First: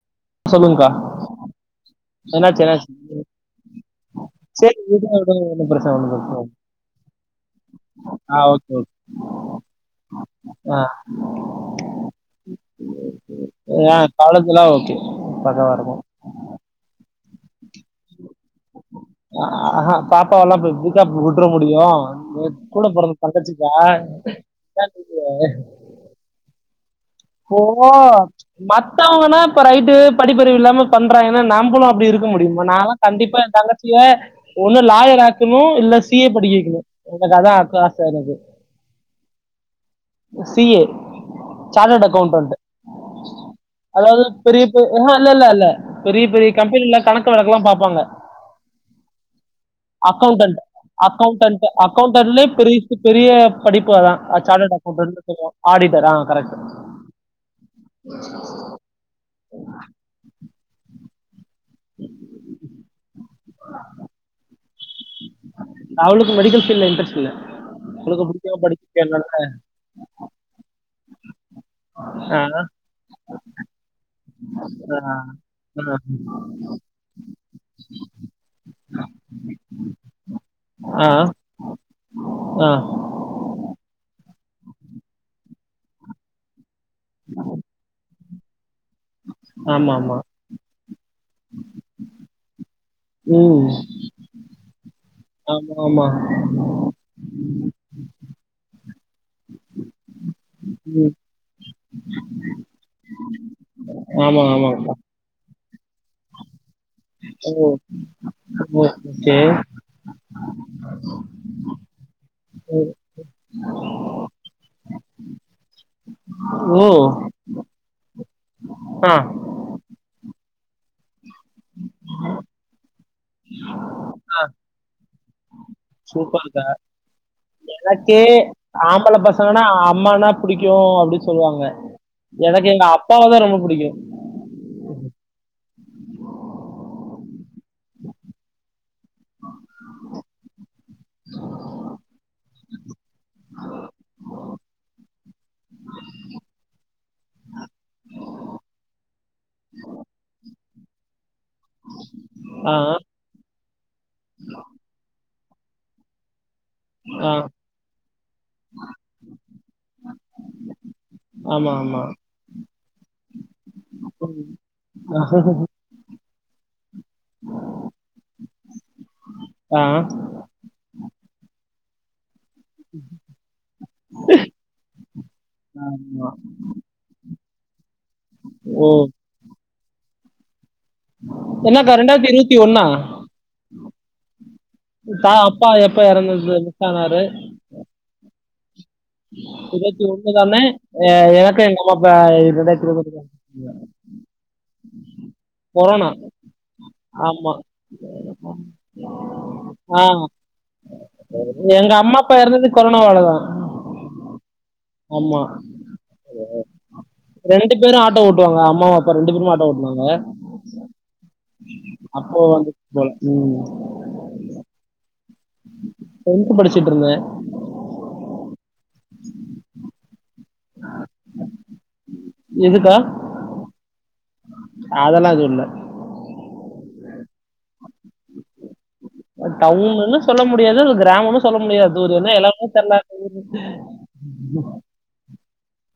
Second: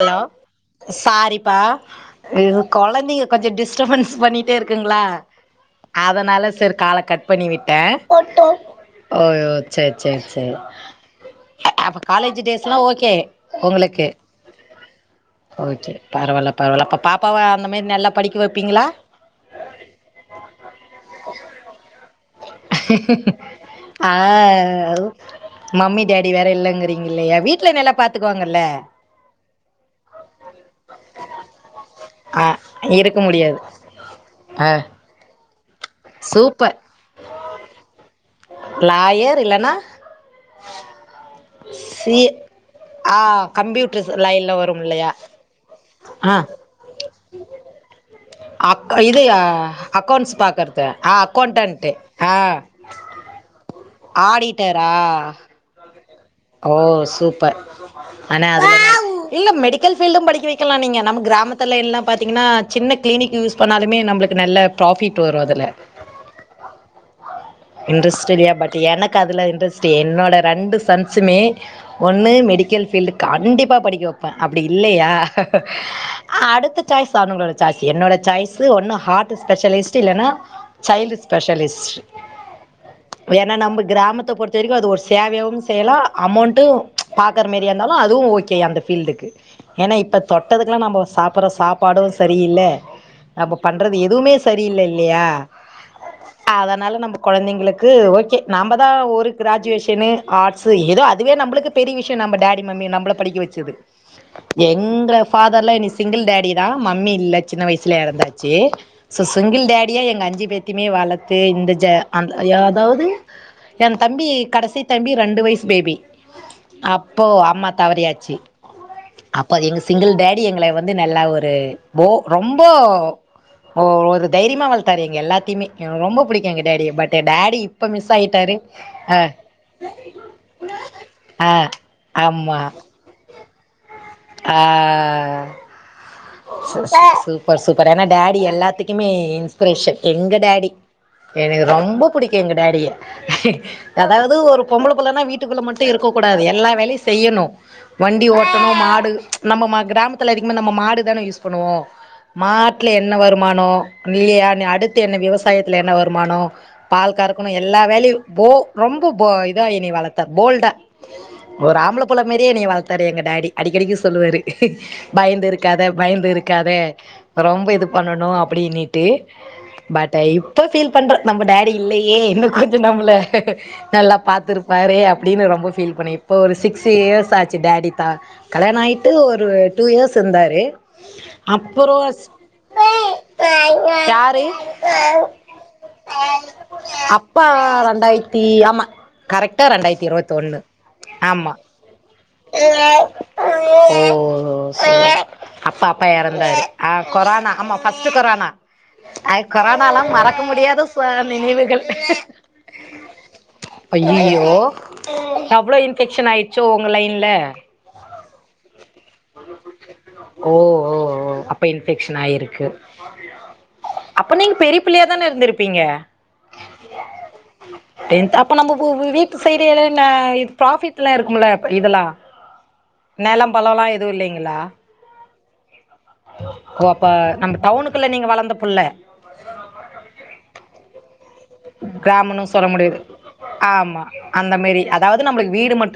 Hello சொல்லுங்க்கா சாரிப்பா அ என்னாச்சு என்னாச்சு கொழந்தைங்க கொஞ்சு டிஸ்டபன்ஸ் பண்ணிட்டே சரி இருக்குங்ளா விடுங்க விடுங்க ஒன்னும் பிரச்சன ஒன்னும் பிரச்சன அதனால இல்ல செரி கால கட் பண்ணி விட்டே ஆ ஒரு ஓகே ஓகே ஒ செர் செர் செர் ஆ அ அ அப்போ காலேஜு டேஸ்லா ஓகே உங்குளுக்கு [unintelligible] ஓகே ஓகே பரவால பரவால அப்ப பா ப்பாவ அ அஹா பாப்பாவெல்லா இப்ப எப்டிக்கா விட்ற முடியு [unintelligible] கூட பொறந்த தங்கச்சிக்கா [inaudible] ஆ மம்மி டேடி வேற இல்லங்கிறீங்க இல்லையா ஓ வீட்ல நல்லா பாத்துக்குவாங்கல்ல மத்தவங்கனா ரைட்டு படிப்பறிவு இல்லாம பண்றாங்கனா நம்பலு அப்டி இருக்க ஆ முடியுமா நாலா இருக்க கண்டிப்பா எ முடியாது தங்கச்சிய ஆ ஒன்னு லாயர் ஆக் கனு இல்ல சி ஏ படிக்க சூப்பர் வெக்கணு எனக் அதா ஆச எனக்கு லாயர் இல்லனா [unintelligible] டு அக்கவுண்டன்ட் அதாவது லைன்ல பெரிய வரும் பெரி இல்லையா ம்ஹூம் இல்ல இல்ல பெரிய ஆ பெரிய கம்பெனில கணக்கு வழக்கெல்லா பாப்பாங்க அக் இது அக்கௌண்ட்ஸ் அக்கவுண்டன்ட் பாக்கறது ஆ அக்கவுண்டன்ட் அக்கௌண்டன்ட் ஆ அக்கவுண்டன்ட்லயே பெரிசு பெரிய படிப்பு அதா அ சாட்டடு ஆடிட்டரா அக்கௌண்ட்னு சொல்லுவாங்க ஆடிட்டர் ஆ கரெக்ட் ஓ சூப்பர் ஆனா அதுல இல்ல மெடிக்கல் ஃபீல்டு படிக்க வை க்கலா நீங்க நம்ம கிராமத் த்தல எல்லா பாத்தீங்கன்னா சின்ன கிளினிக் யூஸ் பண்ணாலுமே நம்ப்ளுக்கு நல்ல ப்ராஃபிட் வரூ அது ல அவளுக்கு மெடிக்கல் ஃபீல்ட்ல இன்ட்ரெஸ்ட் இல்ல அவளுக்கு இன்ட்ரெஸ்ட் இல்லையா பிடிக்காம பட் படிக்க எனக்கு என்னோட அதுல இன்ட்ரெஸ்ட் என்னோட ரெண்டு சிமே ஒண்ணு ஆ மெடிக்கல் ஃபீல்டு கண்டிப்பா படிக்க வப்ப அப்டி ஆ, இல்லையா ஆ, அடுத்த சாய்ஸ் அவங்களோடது சாய்ஸ் என்னோட சாய்ஸ்சு ஒன்னு ஹார்ட் ஸ்பெஷலிஸ்ட் இல்லன்னா ஆ, சைல்டு ஸ்பெஷலிஸ்ட் ஆ, ஏன்னா நம்பக் கிராமத்த பொறுத்த வரைக்கு அது ஒரு சேவையாவு செய்யலா அமோண்ட்டூ பாக்கற மேரியா இருந்தாலு அதுவு ஓக் கே அந்த ஃபீல்டுக்கு ஆமா ஏன்னா ஆமா இப்ப தொட்டதுக்கெல்லா நம்ப சாப்புட்ற சாப்பாடும் சரியில்ல நம்ம ம் பண்றது எதுவுமே சரியில்ல இல்லையா ஆமா ஆமா அதனால நம்ப குழந்தைங்களுக்கு ஓகே நாம்ப தா ஒரு கிராஜுவேஷனு ஆர்ட்ஸ் ஏதோ ம், அதுவே நம்பளுக்கு பெரிய விஷயம் நம்ப டாடி மம்மி நம்மள படிக்க வச்சது ஆமா ஆமா எங்க ஃபா தர் லா என்னய சிங்கிள் டாடி யா மம்மி இல்ல சின்ன ஓ வயசுல எறந்தாச்சி சோ ஓகே சிங்கிள் டாடியா எங்க அஞ்சு பேத்தையுமே வளத்து இந்த ஜெ அந்த ஐயோ அதாவது என் தம்பி கடைசி ரெண்டு வயசு பேபி ஓ அப்போ அம்மா தவறி ஆ அப்ப அது எங்க சிங்கிள் டா டி எங்கள வ வந்து நல்லா ஒரு போ ரொம்போ ஓ ஒரு தைரியமா வளத்தாரு து எங்க எ த்திமே எனக்கு ரொம்ப புடிக்கூ எங்க சூப்பர்க்கா டாடிய பட் டாடி இப்ப மிஸ் ஆயிட்டாரு ஆ அ அம்மானா புடிக்கூ அப்டி சொல்லுவாங்க ஆமா எனக்கு எங்க அப்பாவதா ரொம்ப புடிக்கும் ஆ சு [inaudible] சு பார் சூப்பரான டாடி எல்லாத்துக் க்குமே இன்ஸ்பரேஷன் எங்க டாடி எனக்கு ரொம்ப புடிக்கு எங்க டாடி யே அதாவுது ஒரு பொம்பள புல்லன்னா வீட் வீட்டிக்குள்ள மட்டு இருக்கக் கூடாது எல்லா வேலையு செய்யணு வண்டி ஓட்டணு மாடு ச் நம்ம மா கிராமத்துல அதிகமாக நம் ம்ம மாடு தான யூஸ் பண்ணுவோ ஆ மாட்ல என்ன வருமானோ இல்லயா அடுத்து என்ன விவசா சாயத்துல என்ன வருமானோ பால் ஆ கரக்கணு எல்லா வேலையு போ ரொம்ப போ இதா என்னய வளத்தாரு போல்டா ஆமா ஒரு ஆமா ஆம்பளப்புள்ள மாரியே என்னயே வளத்தாரு எங்க டாடி அடிக்கடிக்கு சொல்லுவாரு பயந்துருக் க்காத பயந்துருக்காத ரொம்ப இது பண்ணணு அப்படின்னிட்டு ஆ பட் இப்ப ஃபீல் பண்ற நம்ம டாடி இல்லையே இன்னு கொஞ்ச நம்மள நல்லா பார்த்துருப்பாரே அப்டின்னு ரொம்ப ஃபீல் பண்ண ஆமா இப்போ ஒரு சிக்ஸ் இயர்ஸ் ஆச்சு டாடி தான் கலயாண ஓ ஆயிட்டு ஒரு டூ இயர்ஸ் த்திருந்த ரே என்னக்கா அப்புறோ யாரு தா அப்பா எப்ப எறந்தது மிஸ் அப்பா ரெண்டாயிரத்தி த்தி ஆமா கரெக்டா இருவத்தி ரெண்டாயிரத்தி இருபத்தி ஒண்ணுதானே ஒண்ணு எ ஆமா எனக்கு எங்க அம்மாக் வ ஓ இதுல [unintelligible] சரி அப்பா கொரோனா அப்பா இறந்தாரு ஆ கொரோனா ஆமா ஃபர்ஸ்ட் கொரோனா அது ஆ கொரோனாலா மறக்க முடியாத ச நினைவுகள் எங்க அம்மா அப்பா எறந்தது கொரோனாவாலதான் அய்யய்யோ அவ்ளோ இன்ஃபெக்ஷன் ஆயிட்ச்சோ ரெண்டு பேரு ஆட்டோ ஓட் டுவாங்க அம்மாவும் அப் ஓ ஓ ஒ அப்ப இன்பெக்ஷன் அப்போ ஆயிருக்கு வந்துச்சு போல. ம். அப்ப நீங்க பெரிய பிள்ளையா தானே இருந்திருப் பீங்க படிச்சுட்டு இருந்தேன். டென்த் அப்ப நம்ப உங் வீட்டு சைடு என்ன ஃப்ராபிட்லா இருக்குமுல்ல இதெல்லா எதுக்கா? நெலம் பலம்லா இருக் இல்லீங்களா அதெல்லா எதுவு இல்ல ஓ அப்ப நம்ப டவுனுக்குள்ள நீங்க வளந்த புள்ள டவுனுன்னு சொல்ல முடியாது கிராமன்னும் சொல்ல முடியாது இது ஒரு என்ன கிராமம்னு சொல்ல எடமு தெற்ல முடியாது ஆமா அந்த மாரி அதாவது நம்மளுக்கு வீடு மட்டு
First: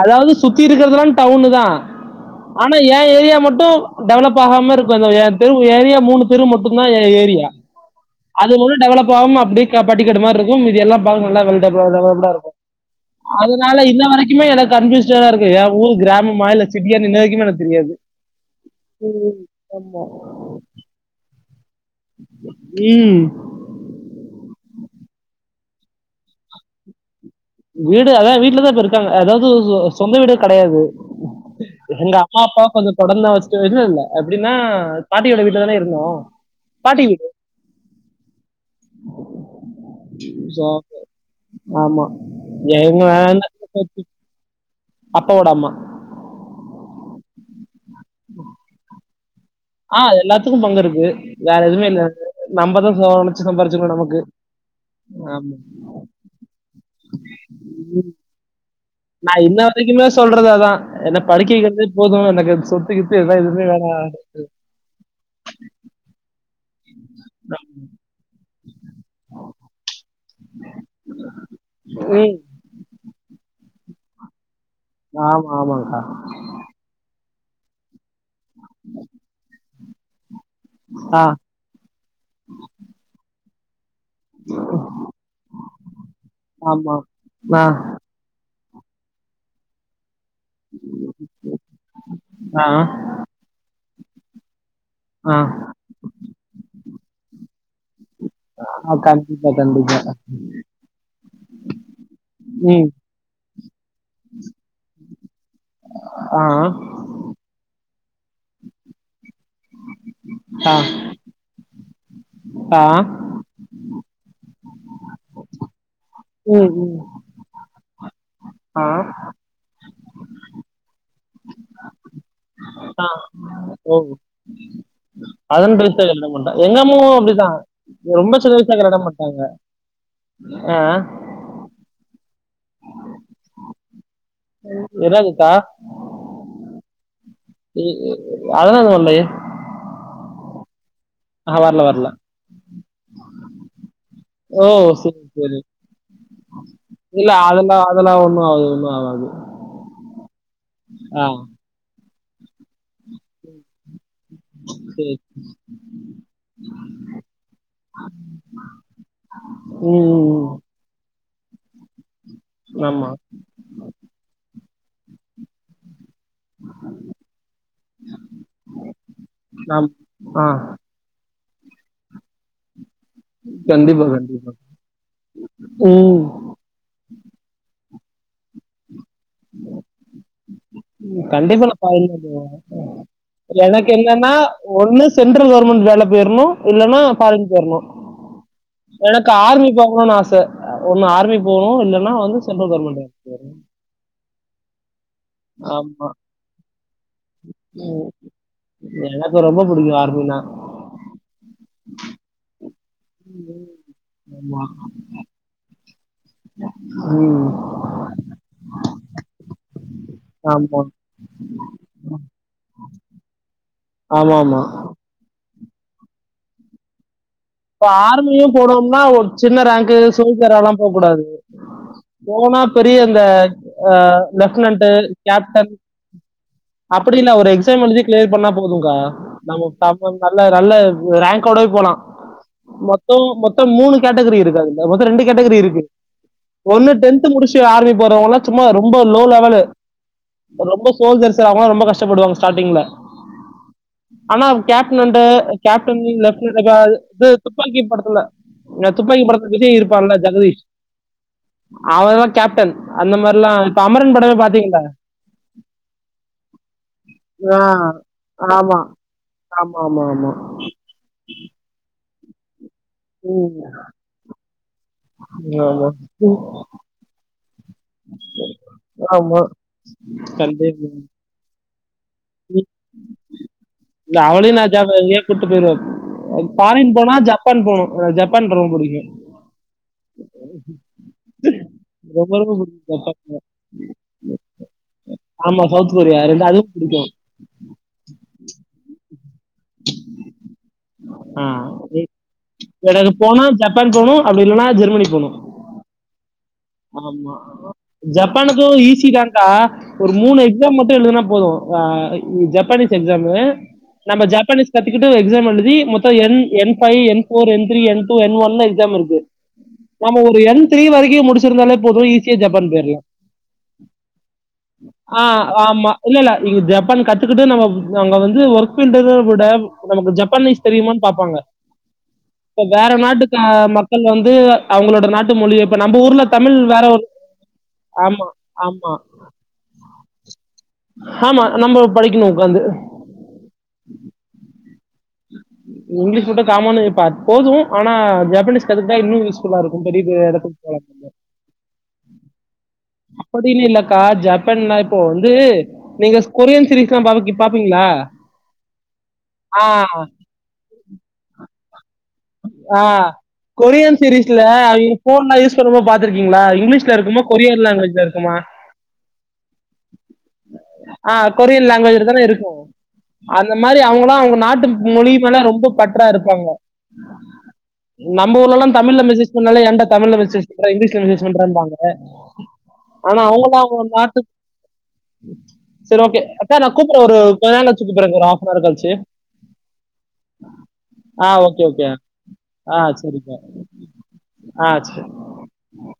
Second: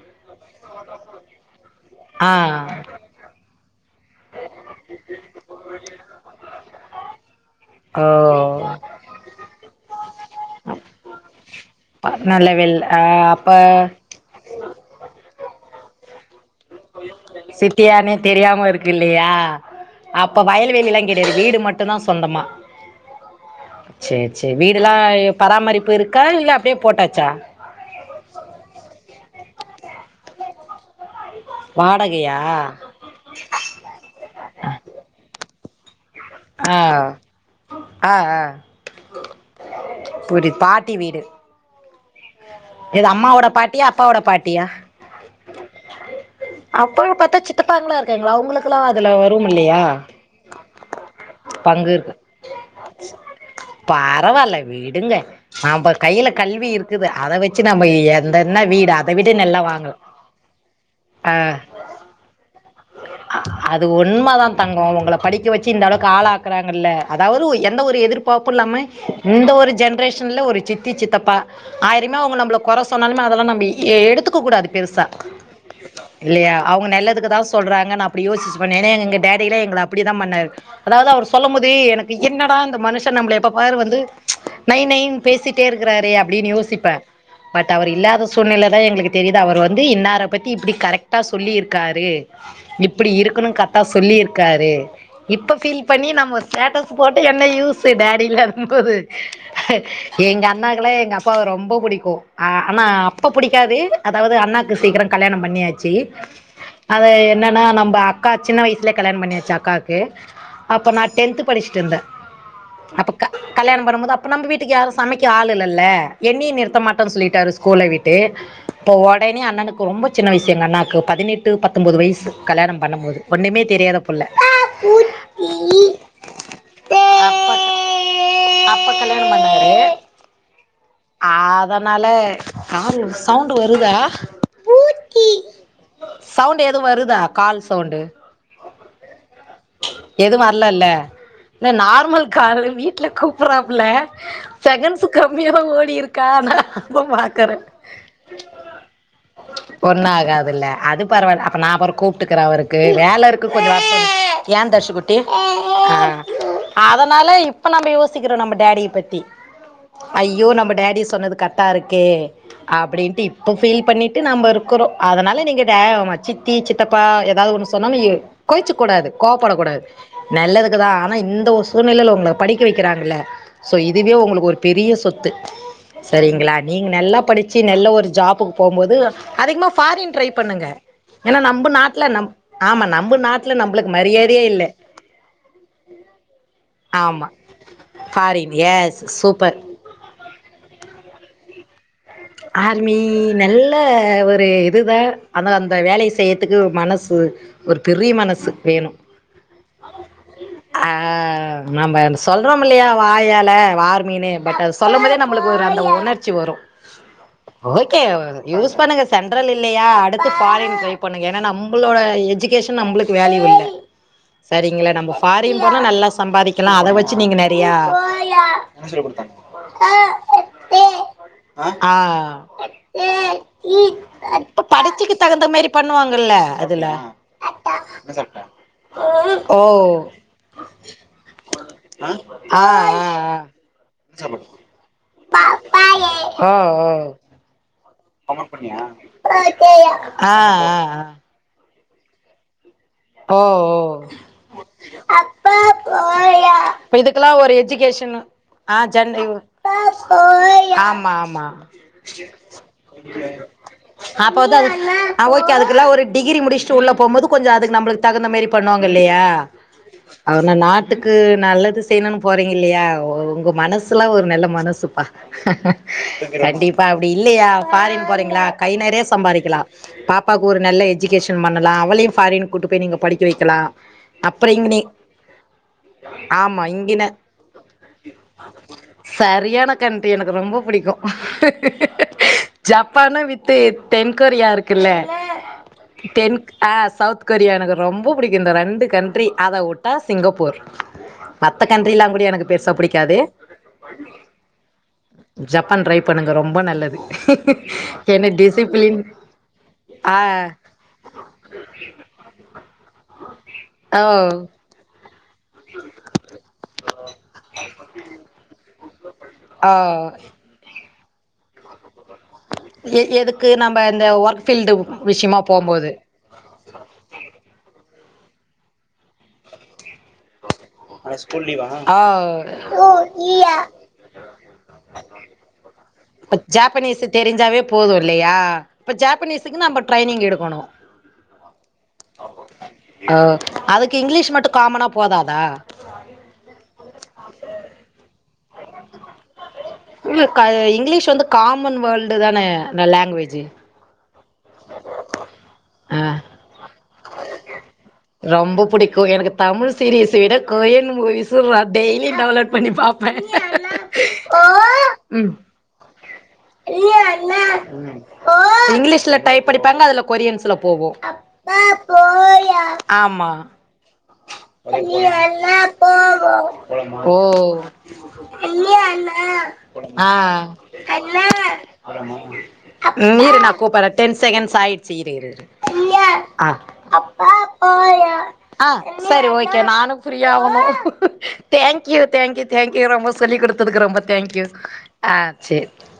அதாவது சுத்தி இருக்றதுலா டவுனுதா ஆ ஆனா ஏ ஏரியா மட்டு டெவலப் ஆகாம இருக்கு அந்தோ ஏ தெரு ஏரியா மூணு தெரு மட்டுந்தா ஏ ஏரியா ஓ அது உள் டெவலெப் ஆவாம அப்டியே க பட்டிக்காடு மார்ரிக்கு மீதி எல்லா பாக் நல்லா வெல்டெப்ளா டெவலெப்டா நல்ல இருக்கு வேல் ஆ அப்ப அதனால இன்ன வரைக் இன்னு எனக் கன்ஃப்யூஸ்டாதா இருக்கு ஏ ஊரு கிராம் சிட்டியானே தெரியாம இருக்கு இல்லையா அப்ப வயல்வெளிலா கெடையாது வீடு மட் டுந்தா சொந்தமா ம் சேர் சே வீடுல்லா எ பராமரிப்பு இருக்கா இல்ல அப்டியே போட்டாச்சா வீடு அதா வீட்லதா இப்ப இருக்காங்க அதாது சொ சொந்த வீடு கடையாது எங்க வாடகையா அம்மாப்பா கொஞ்சொ தொடந்துதா வச்ட்டுவேனு இல்ல எப்டின்னா பாட்டி ஓட வீடு தானே இருந்தோ ஆ ஆ ஆ புரி பாட்டி வீடு ஆமா எங்க எது அம்மாவோட பாட்டியா அப்பாவோட பாட்டியா அப்பாவோட அம்மா அப்பலொ பாத்தா சித்தப்பாங்ளா இருக்காங்ள அவங்களுக்குலா தலா ஒர் ஆ எல்லாத்துக்கு பங்கு இருக் கு பங்கு நினைச்சு சம்பாரிச்சுக்கணும் நமக்கு பரவால விடுங்க ஆமா நம்ப கையில கல்வி இருக்குது அத வச்சி நம்ம எந்தென்ன வீடா நா இன்ன வரைக்குமே சொல்றது அதா என்ன ஆ படிக்க வக்கிறதே போது எனக்கு சொத்து கித்து எதாவது எதுவுமே அது வேணாம் உண்ம தா தங்கோ உங்கள படிக்க வச்சு இந்த அளவுக்கு ஆளாக்குறா நல்ல அதாவது எந்த ஒரு எதிர்பாப்புல்லாம இந்த ஒரு ஜென்ரேஷ் ஷன்ல ஒரு சித்தி சித்தப்பா ஆயிரமே ம், அவங்க நம்ப்ள கொற சொன்னாலுமே அதெல்லா நம்பி எ எடுத்துக்க கூடாது பெருசா ஆமா ஆமாங்கக்கா இல்லையா அவங்க நல்லதுக்கு தாஸ் சொல்றாங்கன் அப்டி யோசிச்சி பண் ஏனா எங்க டேடிலா எங்ள அப்டிதா பண்ணார் அதாவது ஆ அவர் சொல்லும்போது எனக்கு என்னடா இந்த மனுஷ நம்ள எப்பப் பார் வந்து நை நைன் பேசிட்டே இருக்றாரே அப்டின் யோசிப்பே ஆமா ஆ பட் அவரு இல்லாத சூழ்நில தா எங்ளுக்கு தெரிது அவரு வந்து இன்னார பத்தி இப்டி கரெக்டா சொல்லி இருக்காரு ஆ எப்டி இருக்கணு கத் டா சொல்லியிருக்காரு ஆ இப்ப ஃபீல் பண்ணி நம்ம ஸ்டேடஸ் போட்டு என்ன யூஸ்ஸு டேர் நீ ஆ, இல்லாதம்போது கண்டிப்பா கண்டிப்பா எங்க அண்ணாக்குல்லா எங்க அப்பாவ ரொம்ப புடிக்கு அ ஆனா ம் அப்போ புடிக் காது அதாவது அண்ணாக்கு சீக்கிரம் கல்யாணம் பண்ணியாச்சி ஆ என்னன்னா நம்ம அக்கா சின்ன வயிஸ்ல கல்யாணம் பண்ணிரு ச்சி அக்காக்கு ஆ அப்ப நா டென்த்து படிஸ்டிருந்த ஆ அப்ப க கல்யாணம் பண்ணும்போது அப் ப நம்ம வீட்டுக்கு யாரு சமைக்க ஆள் இல்லல்ல என்னியு ம் நிறுத்த ம் மாட்ட சொல்லிட்டாரு ஸ்கூல விட் டு ஆ இப்ப ஒடனே அண்ணனுக்கு ரொம்பச் சின்ன வயிசு எங்க அண்ணாக்கு பதினெட் டு பத்தொம்போது வயிசு அ ஓ பதனெட்டு வயிசுலலா கல்யாணம் பண்டாங்க எங்க அம்மாவு அப்டிதா அப்ப- ரொம்ப சின்ன வயிசுல அப்ப கல்யாணம் பண்டாங்க அ ஆதனால கால் சவுண்ட்டு வருதா பூக்கி எதாவதுக்கா சவுண்ட்டு எது வருதா கால் சவுண்டு அதெல்லாம் எதுவும் வரலையே எது வர்லல்ல ஆஹ் நா வரல வரல நார்மல் கால் வீட்டுல கூப்புறாப்புல ஓ செகன்ஸ்ஸு சரி சரி கம்மியா ஓட் கா நா இப்போ இல்ல பாக்கற அதெல்லாம் அதெல்லாம் ஒண்ணும் ஆகாது ஒண்ணும் ஆகாது ஒண்ணு ஆகாதுல்ல அது ஆ பரவால்ல அப்ப நா கூப்ட்டுக்கற அவருக்கு வேலருக்கு கொஞ்ச வர்சொல் ஏ சரி தர்ஷுகுட்டி அ அதனால இப்ப நம்ம யோசிக்கிறோ நம்ம டேடிய பத்தி ம், ஐயோ ம் நம்ம டாடி சொன்னது கர்டாருக்கே ம். ஆமா அப்டின்ட்டு இப்ப ஃபீல் பண்ணிட்டு நாம்பருக்குறோ அதனால நீங்க டே சித்தி சித்தப்பா ஏதாது ஒண்ணு சொன்னலு எ கோய்ச்சிக் கூடாது கோப்படக் கூடாது ஆமா ஆ நெல்லதுக்குதா ஆனா இந்த ஓர் சூழ்நிலல உங்க படிக்க வெய்க் கிறாங்கள சோ கண்டிப்பா இதுவே உங்களுக்கு கண்டிப்பா ஒரு பெரிய சொத்து ம் சரிங்களா நீங்க நல்லா படிச்சி ந ல்ல ஒரு ஜாபுக்கு போம்போது அதிகமா ஃபாரின் ட்ரை பண்ணுங்க ம் ஏன்னா கண்டிப்பா நம்ம நா பரின் நாட்டுல வேலைக்கு நம் போவேங்க ஆமா நம்ம நாட்டுல எனக்கு நம்மளுக்கு என்னன்னா மரியாதையே இல்லை ஒண்ணு சென்ட்ரல் கவுர்மெண்ட் வேல போயற்ணு இல்லன்னா ஆமா பாரின் போயற்ணு ஃபாரின் எஸ் எனக்கு சூப்பர் ஆர்மி போகணுன்னு ஆச ஒன்னு ஆர்மி போனு இல்ல ஆர்மி நல்ல ஒரு இதுதா ஆன அந்த வேலைய ஆமா செய்றதுக்கு ஒரு மனசு புவு ஒரு பெரிய மனசு வேணு எனக்கு ரொம்ப புடிக்கு ஆர்மினா. ஆ நம்ம அந்த சொல்றோம் இல்லையா வாயால வார்மினு பட் ஆமா. அத சொல்லும் போதே நமளுக்கு ஒரு அந்த உணர் ச்சி வரு ம். ஓகே ஓ யூஸ் பண்ணுங்க சென்ட்ரல் இல்லையா அடுத்து பாஃரின் ஆமா. போய் பண்னுக ஏன நம்புளோட எஜிகேஷன் நம்புளுக்கு வேல்யூ இல்ல ஆமாமா. சரிங்களா நம்ம ஃபார் ரின் போனா நல்லா சம்பாதிக்கலா அத வச்சு நீங்க நெரை ப்ப ஆர்மியு போரோம்னா ஒரு சின்ன ரேங்க் சோல்ஜர்ல போக கூடாது ஆ அ இப்ப படிச்சுக்கு தகுந்த மாரி பண்ணுவாங்க ல அப்புடி இல்ல ஒரு எக்ஸாம் எலூதி கிலியர் பன்னாபோதுங்கா ஓ நம்ம [unintelligible] நல்ல நல்ல ரேங்கோடவே போல ஆ ஆ மொத்தோ மொத்தோ மூணு கேட்டகரி இருக்குது அதுல மொத்தோ ரெண்டு கேட்டகரி இருக்கு ஓ ஒன்னு ஓ டென்த் முடிச்சு ஆர்மி போறவங்கலாம் சும்மா ரொம்ப ஆ லோ ஆ ஆ அவங்கலா ரொம்ப கஷப்படுவாங்க ஸ்டார்டிங்ல ஓ ஓ ஆனா கேப்டன் அண்ட் கேப்டன் லெப்டினன்ட் இப்ப இது இதுக்கெல்லா ஒரு துப்பாக்கி எஜுகேஷன் படத்துல ஆ இந்த துப்பாக்கி படத்துல விஜய் இருப்பான்ல ஜெகதீஷ் [unintelligible] ஆமா ஆமா அவன் தான் கேப்டன் அந்த மாதிரிலாம் இப்ப அமரன் அப்ப படமே வந்து பாத்தீங்களா ஆ ஒகே அதுக்கெல்லா ஒரு டிகிரி முடிச்சுட்டு உள்ள போம்போது கொஞ்சோ அதுகு ஆ, நமபுளுக்கு தகுந்த மாரி ஆமா பண்ணுவாங்க இல்லையா ஆமா ஆமா ஆமா அவன நாட்டுக்கு நல்லது செய்யணும் போறீங்க இல்லையா ஓ உங்க ம், மனசுலா ஒரு நல்ல மனசுப்பா ஆமா ம், கண்டிப்பா அப்படி இல்லையா ஃபாரின் போறீங்களா கை நிறைய ஆமா சம்பாதிக்கலா பாப்பாக்கு ஒரு நல்ல கண்டிப்பா எஜுகேஷன் பண்ணலா [unintelligible] ஃபாரின் கூட்டு போய் நீங்க படிக்க வைக்கலா இல்ல, அப்ரோ அவளையும் நான் இங்கனி ஜப்ப- இங்கேயே கூட்டு போயிருவேன் ஆமா ஃபாரின் இங்கின போனா ஜப்பான் போகணும் எனக்கு ஜப்பான் ரொம்ப பிடிக்கும் சரியான கண்ட்ரி எனக்கு ரொம்ப புடிக்கு ரொம்ப ரொம்ப பிடிக்கும் ஜப்பான ஜப்பான் வித்து தென்கொரியா இருக்குல்ல ஆமா சவுத் கொரியா தென் ரெண்டு அதுவும் ஆ பிடிக்கும் சவூத் கொரியா எனக்கு ரொம்ப பிடிக்கு இந்த ரெண்டு கண்ட்ரி அத வுட்டா சிங்கப்பூர் மத்த ம் கண்ட்ரிலா கூட எனக்கு பெருசா எனக்கு புடிக்காது போனா ஜப்பான் போனு அப்படி இல்லன்னா ஜெர்மனி போனு ஜப்பான் ட்ரை பண்ணுங்க ரொம்ப நல்லது ஆமா என்ன ஜப்பானுக்கு டிசிப்ளின் ஈசி தாங்க்கா ஒரு ஆ மூணு எக்ஸாம் மட்டு எழுதுன்னா போது ஆ ஜப்பானீஸ் எக்ஸாமு ஓ நம்ம ஜப் பானீஸ் கத்துக்கிட்டு எக்ஸாம் எழுதி மொத்தோ N N five N four N two N three N one exam இருக்கு ஆ நம்ம ஒரு என் த்ரீ வரைக் கி முடிச்சிருந்தாலே போது ஈஸ் ஸியா ஜப்பான் போயிடலா எ எதுக்கு நம்ம இந்த ஒர்க் ஃபீல்டு ஆ விஷயமா ஆமா போம்போது இல்ல இல்ல இங்க ஜப்பான் கத்துக்கிட்டு நம்ம நா அங்க வந்து வொர்க்ஃபீல்டாதா மூடம் நமக்கு ஜப்பானீஸ் தெரியுமான் பாப்பாங்க ஆ இப்ப வேற நாட்டுக் க மக்கள் வந்து அவுங்களோட நாட்டு மொழிய இப்ப நம்ம ஊர்ல இப்ப தமிழ் வேற ஜாப்பனீஸ் ஒரு தெரிஞ்சாவே போது ஆமா இல்லையா ஆமா இப்ப ஜாப்பனீஸுக்கு நம்ம ட்ரைனிங் எடுக்கணு ஆமா நம்ம படிக்கணும் உக்காந்து ஆ அதுக்கு இங்கிலீஷ் மட்டு காமனா போதாதா இங்கிலீஷ் கூட காமன்னு இப்ப போது ஆனா ஜாப்பனீஸ் கத்துக்குட்ட இன்னு யூஸ்ஃபுல்லாருக்கு பெரிய இல்ல பெரிய க எடத்துக்கு [unintelligible] இங்கிலீஷ் வந்து காமன் வேர்ல்டு தான லாங்குவேஜு அப்படினு இல்லக்கா ஆ ஜப் இப்பன்னா இப்போ வந்து ஆ நீங்க கொரியன் சீரீஸ் ரொம்ப புடிக்கு எனக்கு ஆ தமிழ் சீரியஸ்ஸ விட கோரியன் மூவிஸ்ஸு பாப்பே ஆ கொரியன் சீரீஸ்ல அவிங்க போன்லா யூஸ் பண்ணும்போது பாத் இருக்குமா இங்கீஷ்ல டைப் அடிப்பங்க அதுல கொரியன்ஸ்ல போகு ஆ கொரியன் லாங்குவேஜ்ல ஆமா அவங்களா வந்து நாட்டு மொழி மேல ரொம்ப பற்றாருப்பாங்க ஓ தமிழ்ல மெசேஜ் பண்ணாலே ஏன்டா தமிழ்ல மெசேஜ் அ பண்ற இங்கிலீஷ்ல மெசேஜ் பண்றேன்பாங்க ம் ஆனா இரு நா அவங்களாம் அவங்க கூப்பற்ற நாட்டு டென் சகேன்ஸ் ஆயிட்ச்சி இரு இரு சரி இரு ஓகே அக்கா நான் கூப்பிடுறேன் ஒரு கொஞ்ச நேரம் கழிச்சு கூப்பிடுறேங்க ஒரு ஹாஃப் அன் அ ஹவர் ஆ கழிச்சு செரி ஓகே நானு ஃப்ரீ ஆவுணு ஆ ஓகே ஓகே தேங்க்யூ தேங்க்யூ ஆ தேங்க்யூ ரொம்ப சரிக்கா சொல்லி் குடுத்ததுக்கு ரொம்ப தேங்க்யூ ஆ சரி அ சேரி